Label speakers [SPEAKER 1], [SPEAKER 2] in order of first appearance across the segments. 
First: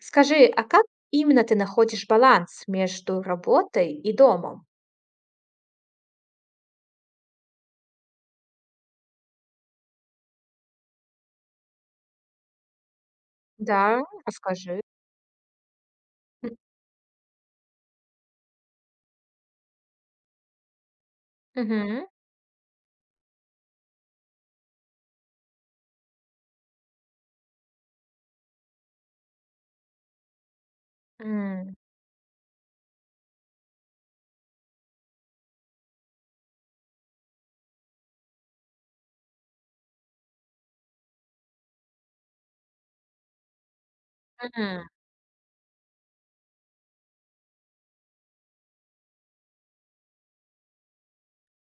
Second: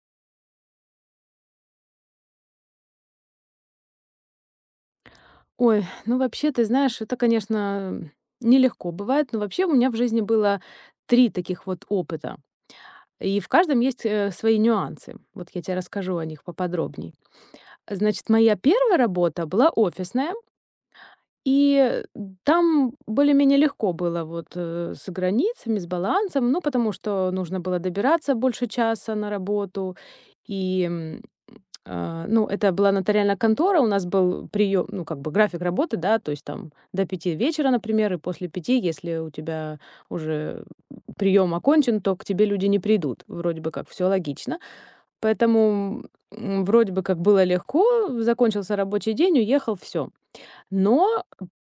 [SPEAKER 1] Скажи, а как именно ты находишь баланс между работой и домом?
[SPEAKER 2] Ой, ну вообще, ты знаешь, это конечно нелегко бывает, но вообще, у меня в жизни было 3 таких вот опыта. И в каждом
[SPEAKER 1] Да,
[SPEAKER 2] есть, э, свои
[SPEAKER 1] расскажи.
[SPEAKER 2] нюансы. Вот я те расскажу о них
[SPEAKER 1] М.
[SPEAKER 2] поподробней. Значит, моя 1 работа была офисная и
[SPEAKER 1] Мгм.
[SPEAKER 2] там более-менее легко было вот, э, с границами, с балансом. Ну, потому что нужно было добираться больше часа на работу. И, м,
[SPEAKER 1] М.
[SPEAKER 2] э, ну, это была нотариальная контора, у нас был приём, ну, как бы график работы, да, то есть там до 5 вечера, например, и после 5, если у тебя уже приём окончен, то к тебе люди не придут. Вроде бы как всё логично,
[SPEAKER 1] Мгм.
[SPEAKER 2] поэтому, м, вроде бы как было легко: закончился рабочий день, уехал, всё. Но,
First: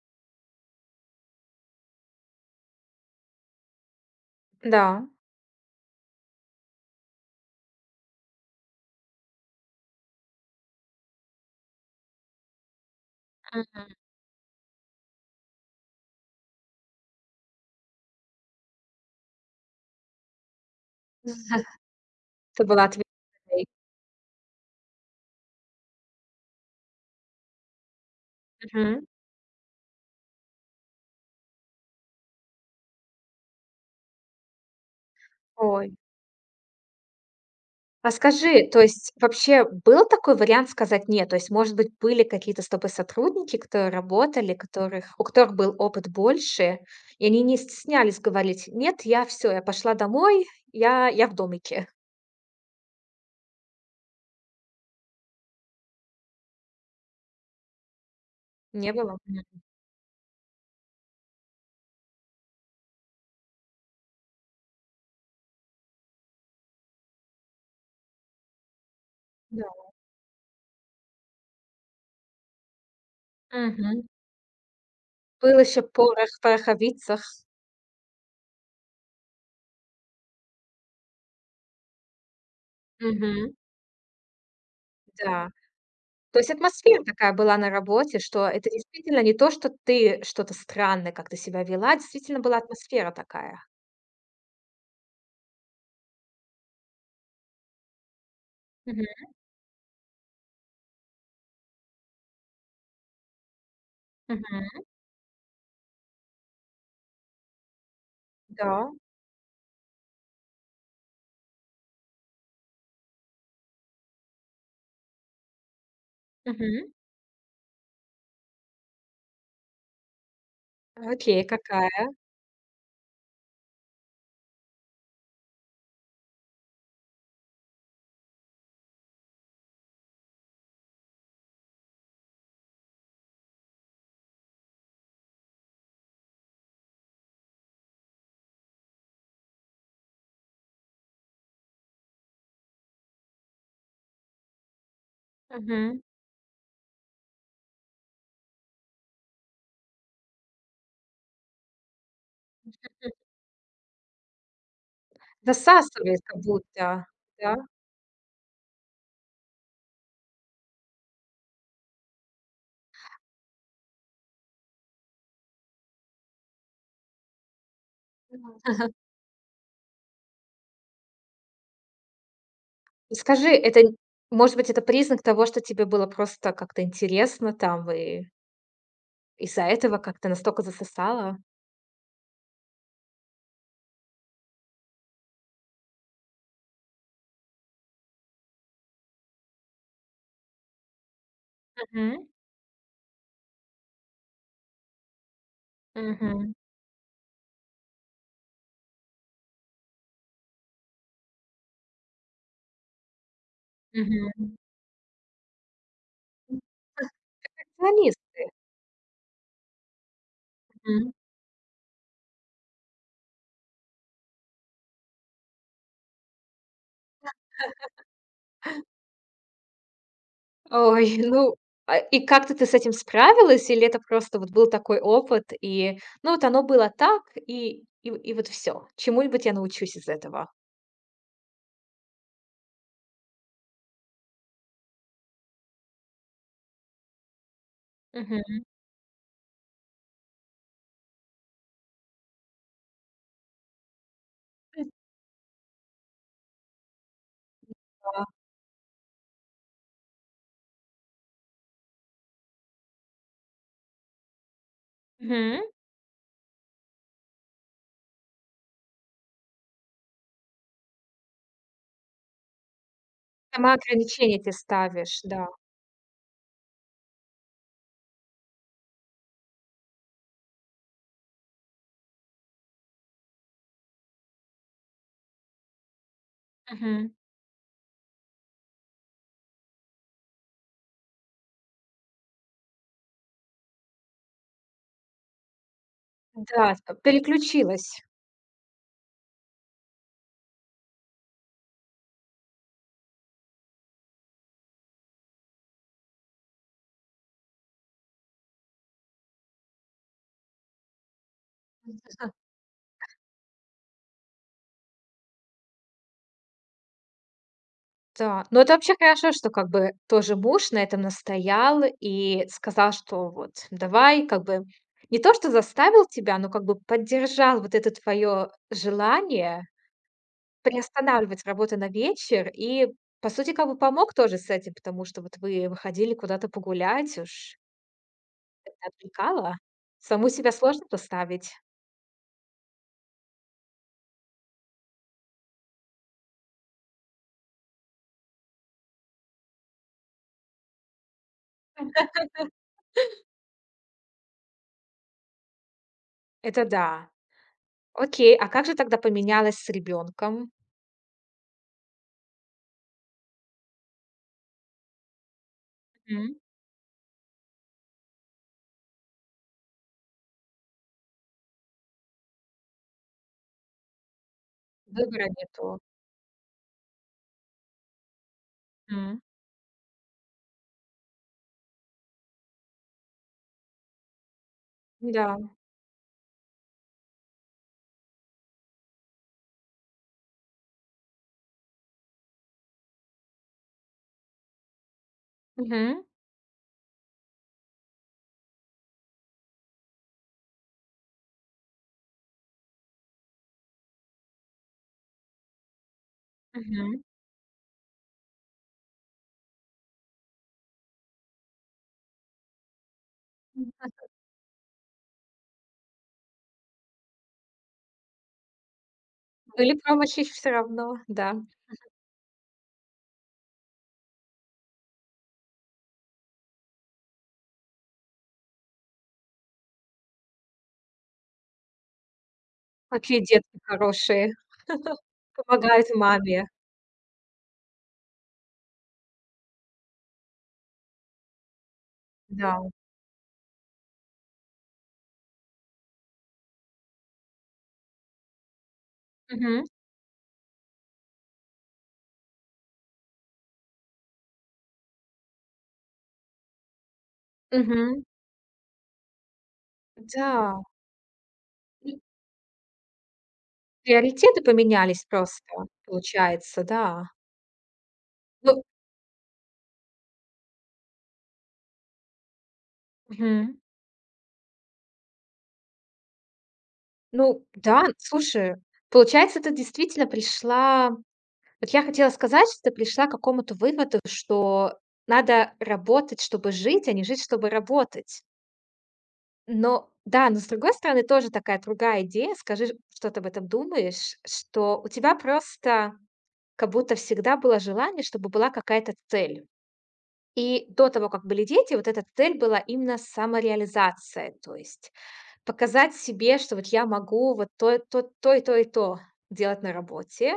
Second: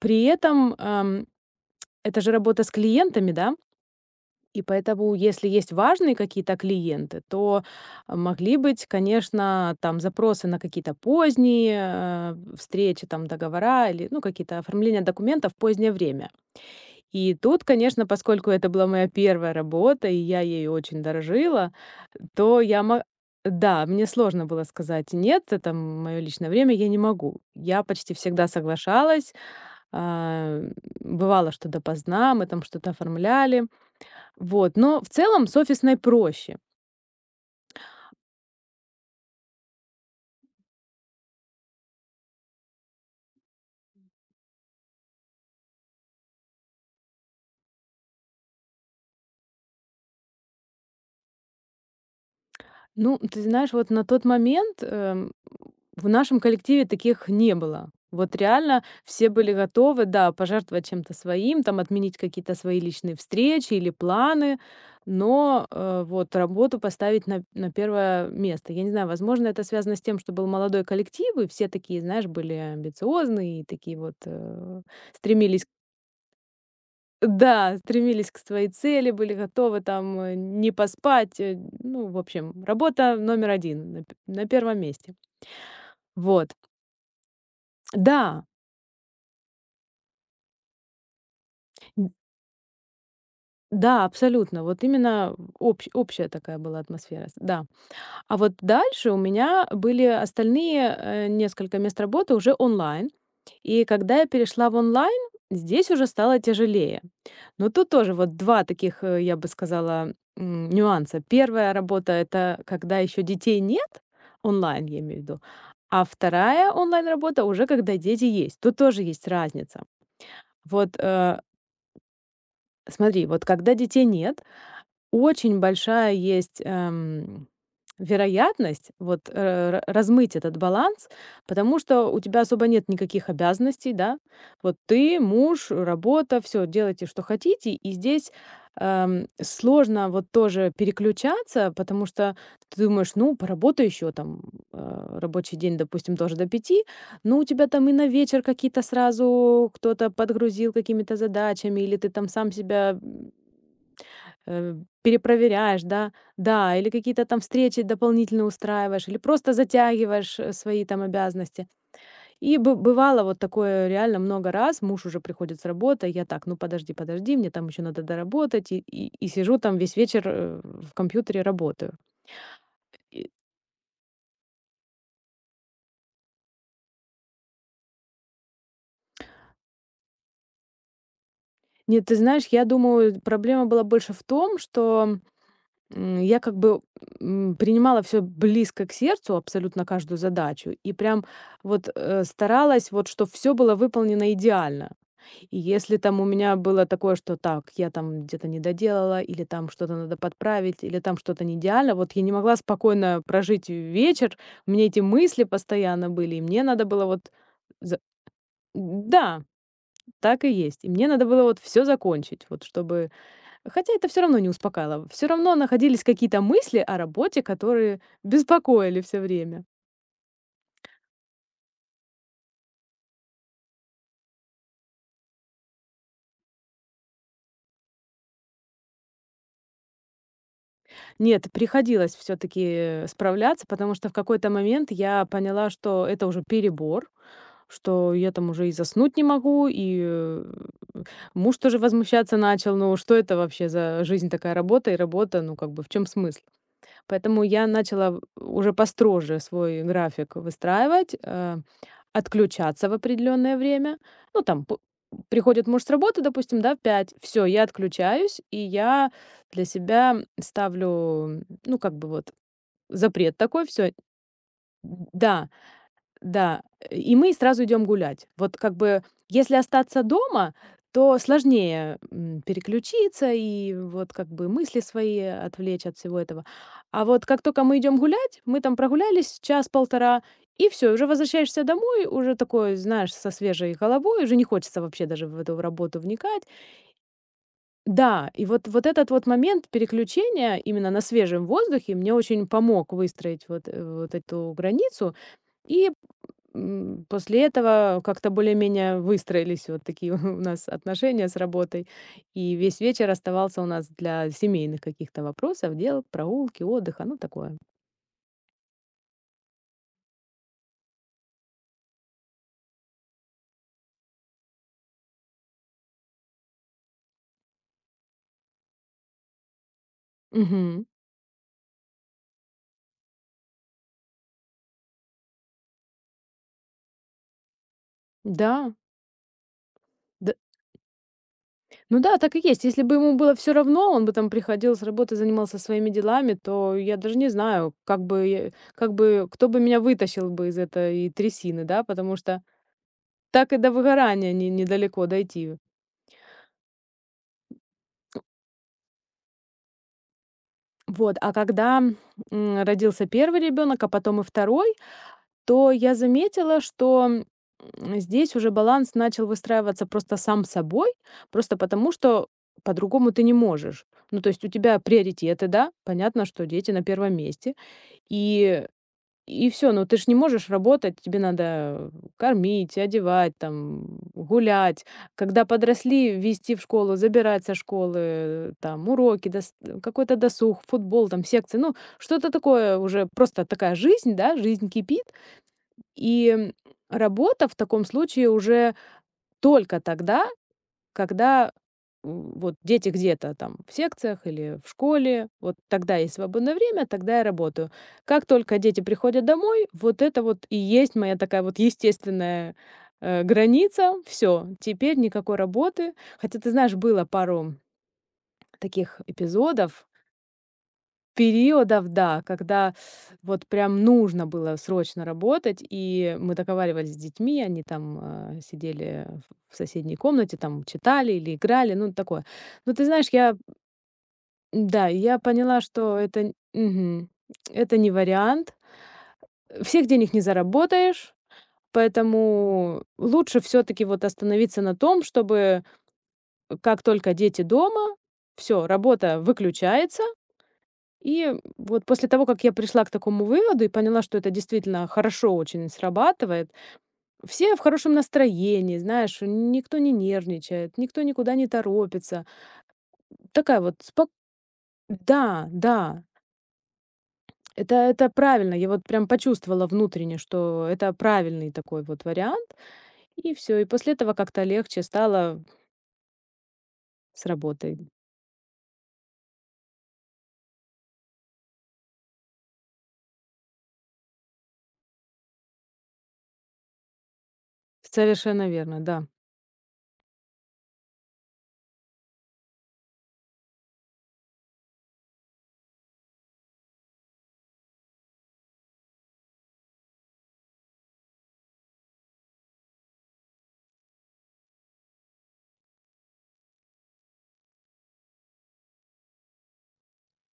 [SPEAKER 2] при этом, эм, это же работа с клиентами, да. И
[SPEAKER 1] Да.
[SPEAKER 2] поэтому, если есть важные какие-то клиенты, то могли быть, конечно, там запросы на какие-то поздние, э, встречи, там договора
[SPEAKER 1] Мгм.
[SPEAKER 2] или, ну, какие-то оформления документов в позднее время. И тут, конечно, поскольку это была моя 1 работа, и я ею очень дорожила,
[SPEAKER 1] [unintelligible]
[SPEAKER 2] то
[SPEAKER 1] Ты
[SPEAKER 2] я
[SPEAKER 1] была
[SPEAKER 2] мо
[SPEAKER 1] ответственной.
[SPEAKER 2] Да, мне сложно было сказать: "Нет, это, м моё личное время, я не могу". Я почти всегда
[SPEAKER 1] Мгм.
[SPEAKER 2] соглашалась, ам, бывало, что допоздна, мы там что-то оформляли. Вот, но, в целом, с офисной
[SPEAKER 1] Ой.
[SPEAKER 2] проще.
[SPEAKER 1] А скажи, то есть, вообще, был такой вариант сказать "нет"? То есть, может быть, были какие-то с тобой сотрудники, которые работали, которых у которых был опыт больше, и они не стеснялись говорить: "Нет, я всё, я пошла домой. Я я в домике."
[SPEAKER 2] Ну, ты знаешь, вот на тот момент, эм, в нашем коллективе таких не было. Вот реально
[SPEAKER 1] Не было
[SPEAKER 2] все были
[SPEAKER 1] понятно.
[SPEAKER 2] готовы, да, пожертвовать чем-то своим, там отменить какие-то свои личные встречи или планы, но, э, вот, а, вот работу поставить на на 1 место. Я не знаю, возможно,
[SPEAKER 1] Да.
[SPEAKER 2] это связано с тем, что был молодой коллектив, и все такие, знаешь, были амбициозные, такие
[SPEAKER 1] Мгм.
[SPEAKER 2] вот, а,
[SPEAKER 1] Было
[SPEAKER 2] стремились.
[SPEAKER 1] еще порох в пороховицах.
[SPEAKER 2] Да, стремились к своей цели, были готовы там не поспать. Ну, в общем, работа номер
[SPEAKER 1] Мгм.
[SPEAKER 2] 1 на на 1 месте.
[SPEAKER 1] Да. То есть
[SPEAKER 2] Вот.
[SPEAKER 1] атмосфера такая была на работе, что
[SPEAKER 2] Да!
[SPEAKER 1] это действительно не то, что ты что-то странное как-то себя вела,
[SPEAKER 2] Н
[SPEAKER 1] действительно была атмосфера такая.
[SPEAKER 2] Да, абсолютно. Вот именно общ общая такая была атмосфера, да. А вот
[SPEAKER 1] Мгм.
[SPEAKER 2] дальше у меня были остальные, а, несколько мест работы уже онлайн. И когда я перешла в
[SPEAKER 1] Мгм.
[SPEAKER 2] онлайн, здесь уже стало тяжелее. Но тут тоже вот 2
[SPEAKER 1] Да.
[SPEAKER 2] таких, э, я бы сказала, м, нюанса. 1 работа- это когда ещё детей нет, онлайн, я имею в виду, а 2
[SPEAKER 1] Мгм.
[SPEAKER 2] онлайн-работа- уже когда дети есть. Тут тоже есть разница. Вот, а.
[SPEAKER 1] Окей, какая?
[SPEAKER 2] Смотри, вот когда детей нет, очень большая есть, эм, вероятность вот раз размыть этот баланс, потому что у тебя особо нет никаких обязанностей, да? Вот, ты, муж, работа, всё делайте, что хотите. И здесь, а, сложно вот тоже переключаться, потому что ты думаешь: "Ну, поработай ещё там". А. Рабочий день,
[SPEAKER 1] Мгм.
[SPEAKER 2] допустим, тоже до 5. Ну, у тебя там и на вечер какие-то сразу кто-то подгрузил какими-то задачами, или ты там сам себя м М. Перепроверяешь, да?
[SPEAKER 1] Засасывается как
[SPEAKER 2] Да, или
[SPEAKER 1] будто,
[SPEAKER 2] какие-то там
[SPEAKER 1] да?
[SPEAKER 2] встречи дополнительные устраиваешь, или просто затягиваешь, э, свои там обязанности. И бы бывало вот такое реально много раз: муж уже приходит с работы, я так: "Ну, подожди, подожди, мне там ещё надо доработать". И
[SPEAKER 1] Ага.
[SPEAKER 2] и сижу там весь вечер, э, в компьютере, работаю. И.
[SPEAKER 1] Скажи, это, м может быть, это признак того, что тебе было просто как-то интересно там, вы? Из-за этого как-то настолько засосала.
[SPEAKER 2] Нет, ты знаешь, я думаю, проблема была больше в том, что, м, я, как бы, м, принимала всё близко к сердцу, абсолютно каждую задачу, и прям вот, а,
[SPEAKER 1] Мгм.
[SPEAKER 2] старалась, вот чтобы всё было выполнено идеально. И если там у
[SPEAKER 1] Мгм.
[SPEAKER 2] меня было такое, что: "Так, я там где-то не доделала", или там что-то надо подправить, или там что-то не идеально, вот я не могла спокойно прожить вечер,
[SPEAKER 1] Мгм.
[SPEAKER 2] у меня эти мысли постоянно были, и
[SPEAKER 1] [unintelligible]
[SPEAKER 2] мне надо было вот за
[SPEAKER 1] Перфекционисты.
[SPEAKER 2] да так и есть. И мне
[SPEAKER 1] Мгм.
[SPEAKER 2] надо было вот всё закончить, вот чтобы Хотя это всё равно не успокаивало, всё равно находились какие-то мысли о работе, которые беспокоили всё время.
[SPEAKER 1] Ой, ну а и как-то ты с этим справилась, или это просто вот был такой опыт, и, ну, вот оно было так, и и вот всё, чему-нибудь я научусь из этого.
[SPEAKER 2] Нет, приходилось всё-таки справляться, потому что в какой-то момент я поняла, что это уже перебор, что я там
[SPEAKER 1] Мгм.
[SPEAKER 2] уже и заснуть не могу, и муж тоже возмущаться начал: "Ну, что это вообще за жизнь такая:
[SPEAKER 1] М.
[SPEAKER 2] работа и работа? Ну, как бы в чём смысл?" Поэтому я начала
[SPEAKER 1] А.
[SPEAKER 2] уже построже свой график выстраивать, а, отключаться в определённое время. Ну, там п
[SPEAKER 1] М.
[SPEAKER 2] приходит муж с работы, допустим, в 5, всё, я отключаюсь, и я для себя ставлю, ну, как бы вот запрет такой,
[SPEAKER 1] Сама
[SPEAKER 2] всё.
[SPEAKER 1] ограничения эти ставишь, да?
[SPEAKER 2] Да да. И мы сразу идём гулять. Вот как бы если остаться дома, то сложнее, м, переключиться и, вот, как бы мысли свои отвлечь от всего этого. А
[SPEAKER 1] Мгм.
[SPEAKER 2] вот как только мы идём гулять, мы там прогулялись час-полтора, и всё, и уже возвращаешься домой, уже такой, знаешь, со свежей головой, уже не хочется вообще даже в эту работу вникать.
[SPEAKER 1] Да, чт переключилась.
[SPEAKER 2] Да, и вот, вот этот вот момент переключения именно на свежем воздухе мне очень помог выстроить вот эт вот эту границу, и, м, после этого как-то более-менее выстроились вот такие у нас отношения с работой, и весь вечер оставался у нас для семейных каких-то вопросов, дел, прогулки, отдыха, ну, такое.
[SPEAKER 1] Так, ну это вообще хорошо, что как бы тоже муж на этом настоял и сказал, что: "Вот давай", как бы не то что заставил тебя, но как бы поддержал вот это твоё желание
[SPEAKER 2] Мгм.
[SPEAKER 1] приостанавливать работу на вечер и, по сути, кову помог тоже с этим, потому что вот вы выходили куда-то погулять, уж. Это
[SPEAKER 2] Да.
[SPEAKER 1] отвлекалово? Саму
[SPEAKER 2] Д
[SPEAKER 1] себя сложно поставить.
[SPEAKER 2] Ну да, так и есть. Если бы ему было всё равно, он бы там приходил с работы и занимался своими делами, то я даже не знаю, как бы как бы кто бы меня вытащил из этой трясины, да, потому что так и до выгорания не недалеко дойти.
[SPEAKER 1] Это да. Окей, а как же тогда поменялось с ребёнком?
[SPEAKER 2] Вот, а когда, м, родился 1 ребёнок, а потом и 2, то я
[SPEAKER 1] М.
[SPEAKER 2] заметила, что, м, здесь уже баланс начал выстраиваться просто сам собой, просто потому что по-другому ты не можешь. Ну, то есть у тебя
[SPEAKER 1] Выбора
[SPEAKER 2] приоритеты, да,
[SPEAKER 1] нету.
[SPEAKER 2] понятно, что дети на 1 месте, и
[SPEAKER 1] М.
[SPEAKER 2] и всё. Но ты же не можешь работать, тебе надо кормить, одевать, там, гулять.
[SPEAKER 1] Да.
[SPEAKER 2] Когда подросли, везти в школу, забирать со школы, там, уроки, дс какой-то досуг, футбол, там, секции, ну, что-то такое уже, просто такая жизнь, да, жизнь кипит.
[SPEAKER 1] Мгм.
[SPEAKER 2] И, м, работа в таком случае уже только тогда, когда, м, вот дети где-то там в секциях или в школе, вот тогда есть свободное время,
[SPEAKER 1] Мгм.
[SPEAKER 2] тогда я работаю. Как только дети приходят домой, вот это вот и есть моя такая вот естественная, а, граница. Всё, теперь никакой работы. Хотя, ты знаешь, было пару таких
[SPEAKER 1] Или
[SPEAKER 2] эпизодов.
[SPEAKER 1] там, ваще, всё равно, да. Мгм.
[SPEAKER 2] Периодов, да, когда вот прям нужно было срочно работать, и мы договаривались с детьми, они там, а, сидели в соседней комнате, там читали или играли, ну, такое. Ну, ты знаешь,
[SPEAKER 1] Какие
[SPEAKER 2] я
[SPEAKER 1] детки хорошие,
[SPEAKER 2] Да, и я поняла,
[SPEAKER 1] помогают
[SPEAKER 2] что это,
[SPEAKER 1] маме.
[SPEAKER 2] мгм, это не вариант, всех денег не заработаешь,
[SPEAKER 1] Да.
[SPEAKER 2] поэтому лучше всё-таки, вот, остановиться на том, чтобы как только дети дома, всё, работа
[SPEAKER 1] Мгм.
[SPEAKER 2] выключается. И, м, вот после того, как я пришла к такому выводу и поняла, что это действительно хорошо очень срабатывает, все в хорошем
[SPEAKER 1] Мгм.
[SPEAKER 2] настроении, знаешь, никто не
[SPEAKER 1] Да.
[SPEAKER 2] нервничает, никто никуда не торопится такая вот спок
[SPEAKER 1] Приоритеты поменялись просто,
[SPEAKER 2] Да, да.
[SPEAKER 1] получается, да?
[SPEAKER 2] Это это правильно,
[SPEAKER 1] Ну.
[SPEAKER 2] я вот прям почувствовала внутренне, что это правильный такой вот вариант, и
[SPEAKER 1] Мгм.
[SPEAKER 2] всё, и после этого как-то легче стало. С
[SPEAKER 1] Ну да,
[SPEAKER 2] работой.
[SPEAKER 1] слушай, получается, ты действительно пришла. Вот я хотела сказать, что ты пришла к какому-то выводу, что надо работать, чтобы жить, а не жить, чтобы работать.
[SPEAKER 2] Совершенно верно, да.
[SPEAKER 1] Но да, но, с другой стороны, тоже такая другая идея, скажи, что ты об этом думаешь? Что у тебя просто как будто всегда было желание, чтобы была какая-то цель. И до того, как были дети, вот эта цель была именно самореализация, то есть показать себе, что вот я могу вот то то и то, и то делать на работе.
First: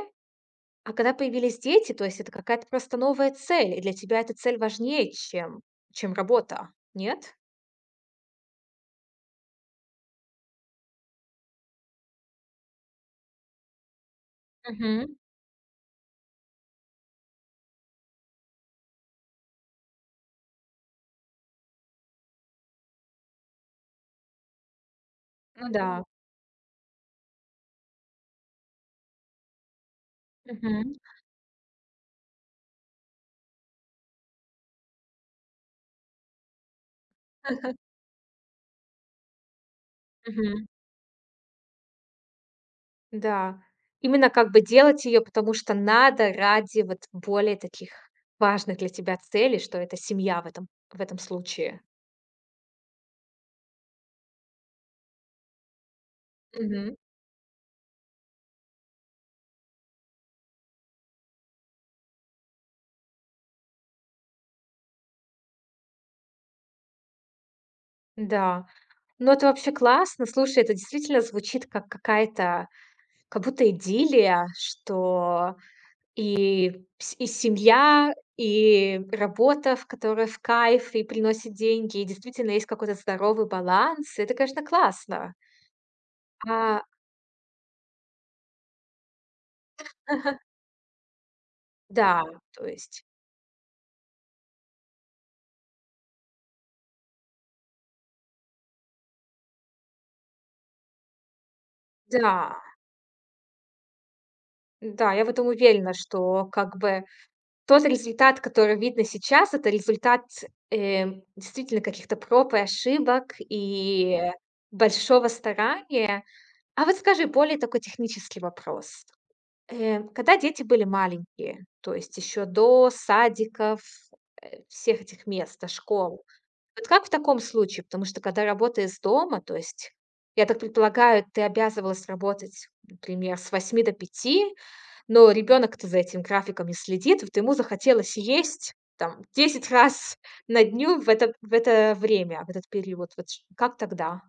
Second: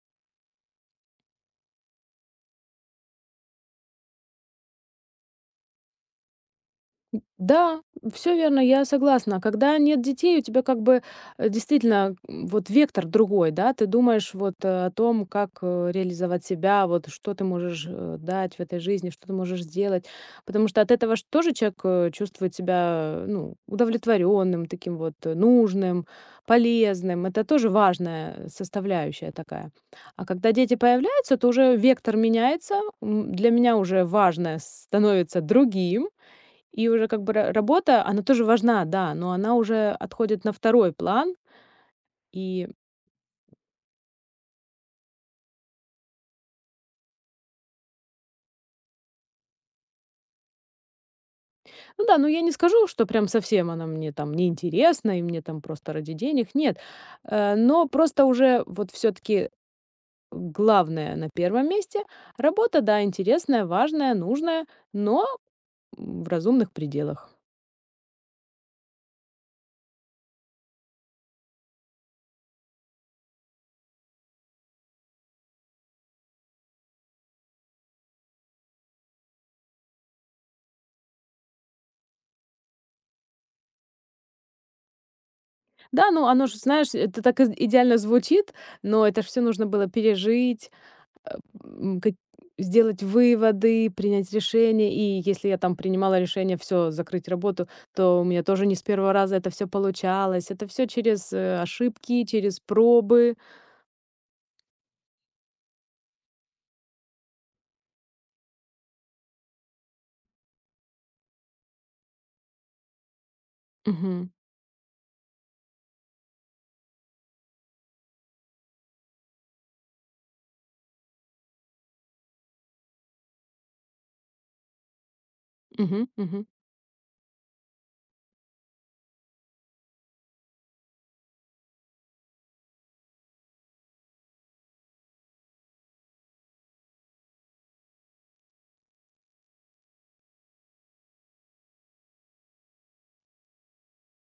[SPEAKER 1] А когда появились дети, то есть это какая-то просто новая цель, и для тебя эта цель важнее, чем чем работа,
[SPEAKER 2] М,
[SPEAKER 1] нет?
[SPEAKER 2] да, всё верно, я согласна. Когда нет детей, у тебя как бы, э, действительно, м вот вектор другой, да. Ты думаешь вот о
[SPEAKER 1] Мгм.
[SPEAKER 2] том, как, э, реализовать себя, вот что ты можешь, э, дать в этой жизни, что ты можешь сделать. Потому что от этого ж тоже человек, э, чувствует себя, ну, удовлетворённым, таким вот, э,
[SPEAKER 1] Ну да.
[SPEAKER 2] нужным, полезным. Это тоже важная составляющая такая. А когда дети
[SPEAKER 1] Мгм.
[SPEAKER 2] появляются, то уже вектор меняется, м, для меня уже важное становится другим. И уже как бы ра работа, она тоже важна, да, но она уже отходит на
[SPEAKER 1] Мгм.
[SPEAKER 2] второй план. И
[SPEAKER 1] Да, именно как бы делать её, потому что надо ради вот более таких важных для тебя целей, что это семья в этом в этом случае.
[SPEAKER 2] Ну да, ну, я не скажу, что прям совсем она мне там не интересна и мне там просто ради денег, нет,
[SPEAKER 1] Мгм.
[SPEAKER 2] а. Но просто уже вот всё-таки главная на 1 месте, работа, да, интересная, важная, нужная, но, м, в разумных пределах.
[SPEAKER 1] Да, но это вообще классно. Слушай, это действительно звучит как какая-то, как будто идиллия: что и и семья, и работа, ф которая в кайф и приносит деньги. И действительно есть какой-то здоровый баланс. Это, конечно, классно.
[SPEAKER 2] Да, ну оно же,
[SPEAKER 1] А.
[SPEAKER 2] знаешь, это так и идеально звучит, но это всё ж нужно было пережить, э, м, как
[SPEAKER 1] Да, то есть.
[SPEAKER 2] сделать выводы, принять решение, и если я там принимала решение всё, закрыть работу, то у меня тоже не с 1 раза это всё получалось. Это всё через, э, ошибки,
[SPEAKER 1] Да.
[SPEAKER 2] через пробы.
[SPEAKER 1] Да, я в этом уверена, что, как бы, тот результат, который видно сейчас- это результат, э, действительно каких-то проб и ошибок и
[SPEAKER 2] Мгм.
[SPEAKER 1] большого старания. А вот скажи, более такой технический вопрос. Э, когда дети были маленькие, то есть ещё до садиков, э, всех этих мест,
[SPEAKER 2] Мгм,
[SPEAKER 1] школ?
[SPEAKER 2] мгм.
[SPEAKER 1] Вот как в таком случае? Потому что, когда работа из дома, то есть, я так предполагаю, ты обязывалась работать, например, с 8 до 5, но ребенок-то за этим графиком не следит. Вот ему захотелось есть там 10 раз на дню в это в это время, в этот период. Вот ч как тогда?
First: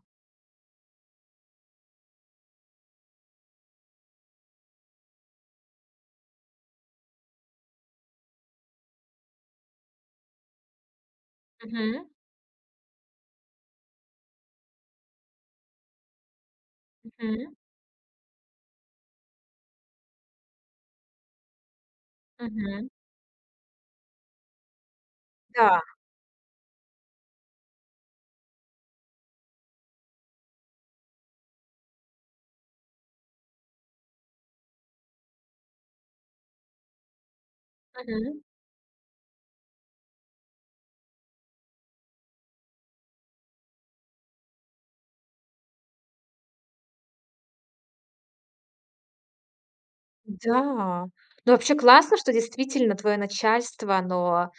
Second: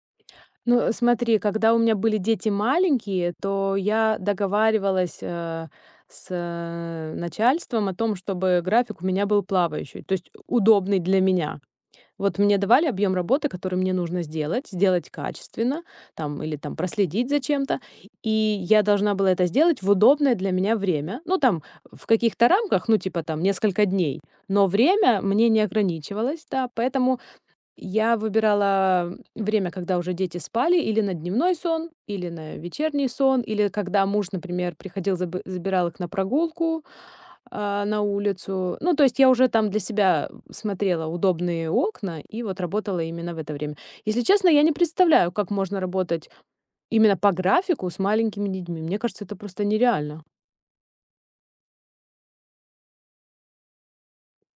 [SPEAKER 2] Ну смотри, когда у меня были дети маленькие, то я договаривалась, э э, с начальством о том, чтобы график у меня был плавающий, то есть удобный для меня.
[SPEAKER 1] Мгм.
[SPEAKER 2] Вот мне давали объем работы, который мне нужно сделать. Сделать качественно, там или там проследить за
[SPEAKER 1] Мгм.
[SPEAKER 2] чем-то. И я должна была это сделать в удобное для меня время. Ну там, в каких-то рамках,
[SPEAKER 1] Мгм.
[SPEAKER 2] ну, типа там, несколько дней, но время мне не
[SPEAKER 1] Да.
[SPEAKER 2] ограничивалось, да. Поэтому я выбирала время, когда уже дети спали: или на дневной сон, или на вечерний сон, или когда муж, например, приходил, заб забирал их на прогулку, э, на
[SPEAKER 1] Мгм.
[SPEAKER 2] улицу. Ну, то есть я уже там для себя смотрела удобные окна и вот работала именно в это время. Если честно, я не представляю, как можно работать именно по графику с маленькими детьми. Мне кажется, это просто нереально.
[SPEAKER 1] Да. Ну, вообще классно, что действительно твое начальство, оно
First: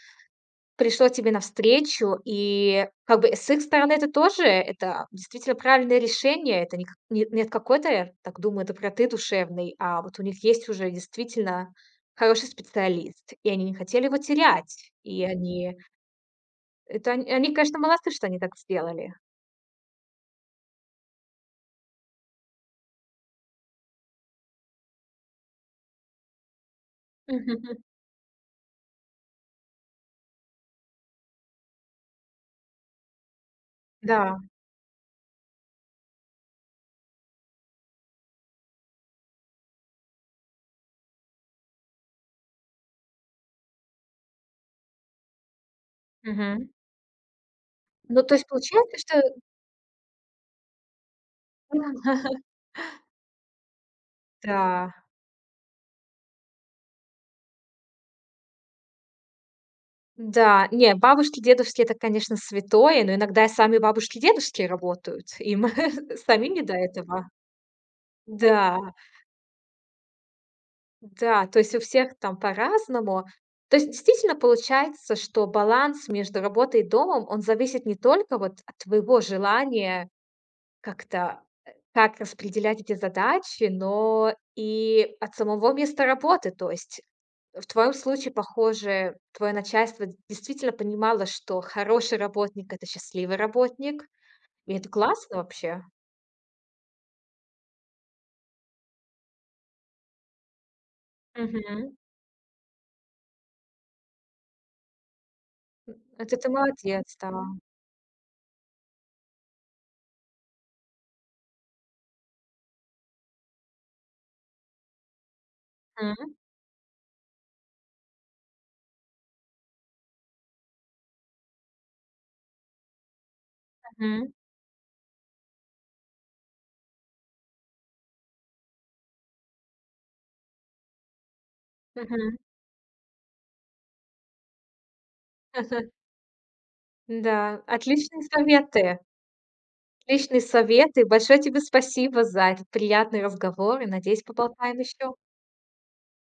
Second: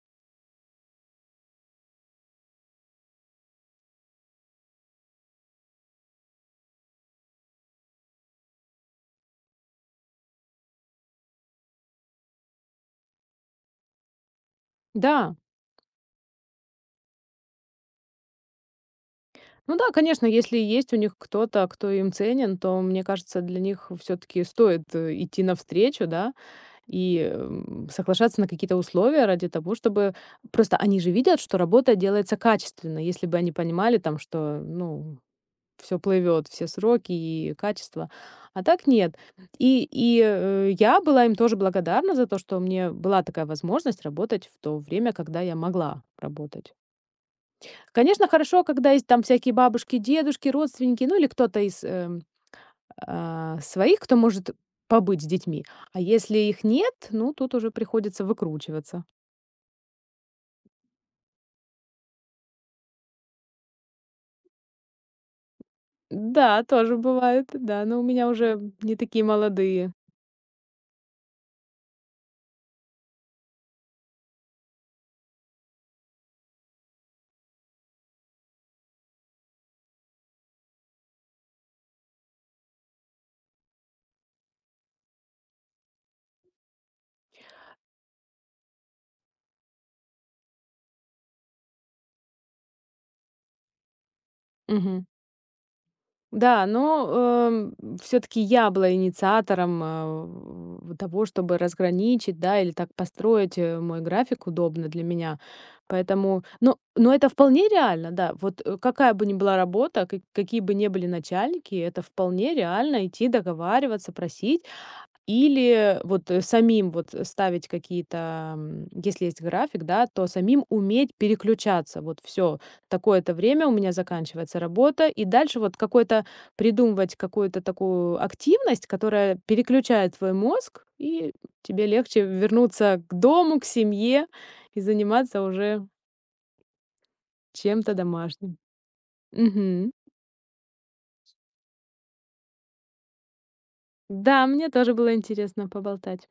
[SPEAKER 1] пришло тебе навстречу. И как бы с их стороны это тоже это действительно правильное решение. Это не какой не от какой-то, так думаю, доброты душевной, а вот у них есть уже действительно хороший специалист, и они не хотели его терять. И
[SPEAKER 2] Да.
[SPEAKER 1] они это, они они, конечно, молодцы, что они так сделали.
[SPEAKER 2] Ну да, конечно, если есть у них кто-то, кто им ценен, то, мне кажется, для них всё-таки стоит идти навстречу, да. И соглашаться на какие-то условия ради того, чтобы просто они же видят, что работа делается качественно. Если бы они понимали там,
[SPEAKER 1] Да.
[SPEAKER 2] что, ну, всё плывёт, все сроки и качество. А так нет. И и о я была им тоже благодарна за то, что у меня была такая возможность работать в то время, когда я могла
[SPEAKER 1] Мгм.
[SPEAKER 2] работать.
[SPEAKER 1] Ну,
[SPEAKER 2] Конечно,
[SPEAKER 1] то есть
[SPEAKER 2] хорошо, когда
[SPEAKER 1] получается,
[SPEAKER 2] есть
[SPEAKER 1] что
[SPEAKER 2] там всякие бабушки, дедушки, родственники, ну, или кто-то из, э, о, своих, кто может
[SPEAKER 1] Да.
[SPEAKER 2] побыть с детьми. А если их нет, ну, тут уже приходится выкручиваться.
[SPEAKER 1] Да, не, бабушки дедушки- это, конечно, святое, но иногда и сами бабушки-дедушки работают. Им самим не
[SPEAKER 2] Да,
[SPEAKER 1] до
[SPEAKER 2] тоже
[SPEAKER 1] этого.
[SPEAKER 2] бывают, да, но у меня уже
[SPEAKER 1] Да!
[SPEAKER 2] не такие молодые.
[SPEAKER 1] Да, то есть у всех там по-разному. То есть, действительно, получается, что баланс между работой и домом, он зависит не только вот от твоего желания как-то, э, как распределять эти задачи, но и от самого места работы. То есть в твоём случае, похоже, твоё начальство действительно понимало, что хороший работник- это счастливый работник. И это
[SPEAKER 2] Мгм.
[SPEAKER 1] классно вообще.
[SPEAKER 2] Да, но, эм, м, всё-таки я была инициатором, э, в в того, чтобы
[SPEAKER 1] Мгм.
[SPEAKER 2] разграничить, да, или так построить, э, мой график удобно для меня.
[SPEAKER 1] М, это
[SPEAKER 2] Поэтому.
[SPEAKER 1] ты
[SPEAKER 2] Ну ну
[SPEAKER 1] молодец,
[SPEAKER 2] это
[SPEAKER 1] да.
[SPEAKER 2] вполне реально, да. Вот, э, какая бы ни была работа, ка какие бы не были начальники, и это вполне реально- идти договариваться, просить или вот
[SPEAKER 1] Мгм.
[SPEAKER 2] самим вот ставить какие-то, м, если есть график, да, то самим уметь переключаться. Вот всё. Такое-то время у меня
[SPEAKER 1] Мгм.
[SPEAKER 2] заканчивается работа, и дальше вот какой-то придумывать какую-то такую активность, которая переключает твой мозг, и тебе легче
[SPEAKER 1] Мгм.
[SPEAKER 2] вернуться к дому, к семье и заниматься уже
[SPEAKER 1] Да,
[SPEAKER 2] чем-то
[SPEAKER 1] отличные
[SPEAKER 2] домашним.
[SPEAKER 1] советы.
[SPEAKER 2] Мгм.
[SPEAKER 1] Отличные советы! Большое тебе спасибо за этот приятный разговор, и надеюсь,
[SPEAKER 2] Да, мне
[SPEAKER 1] поболтаем
[SPEAKER 2] тоже
[SPEAKER 1] ещё.
[SPEAKER 2] было интересно поболтать.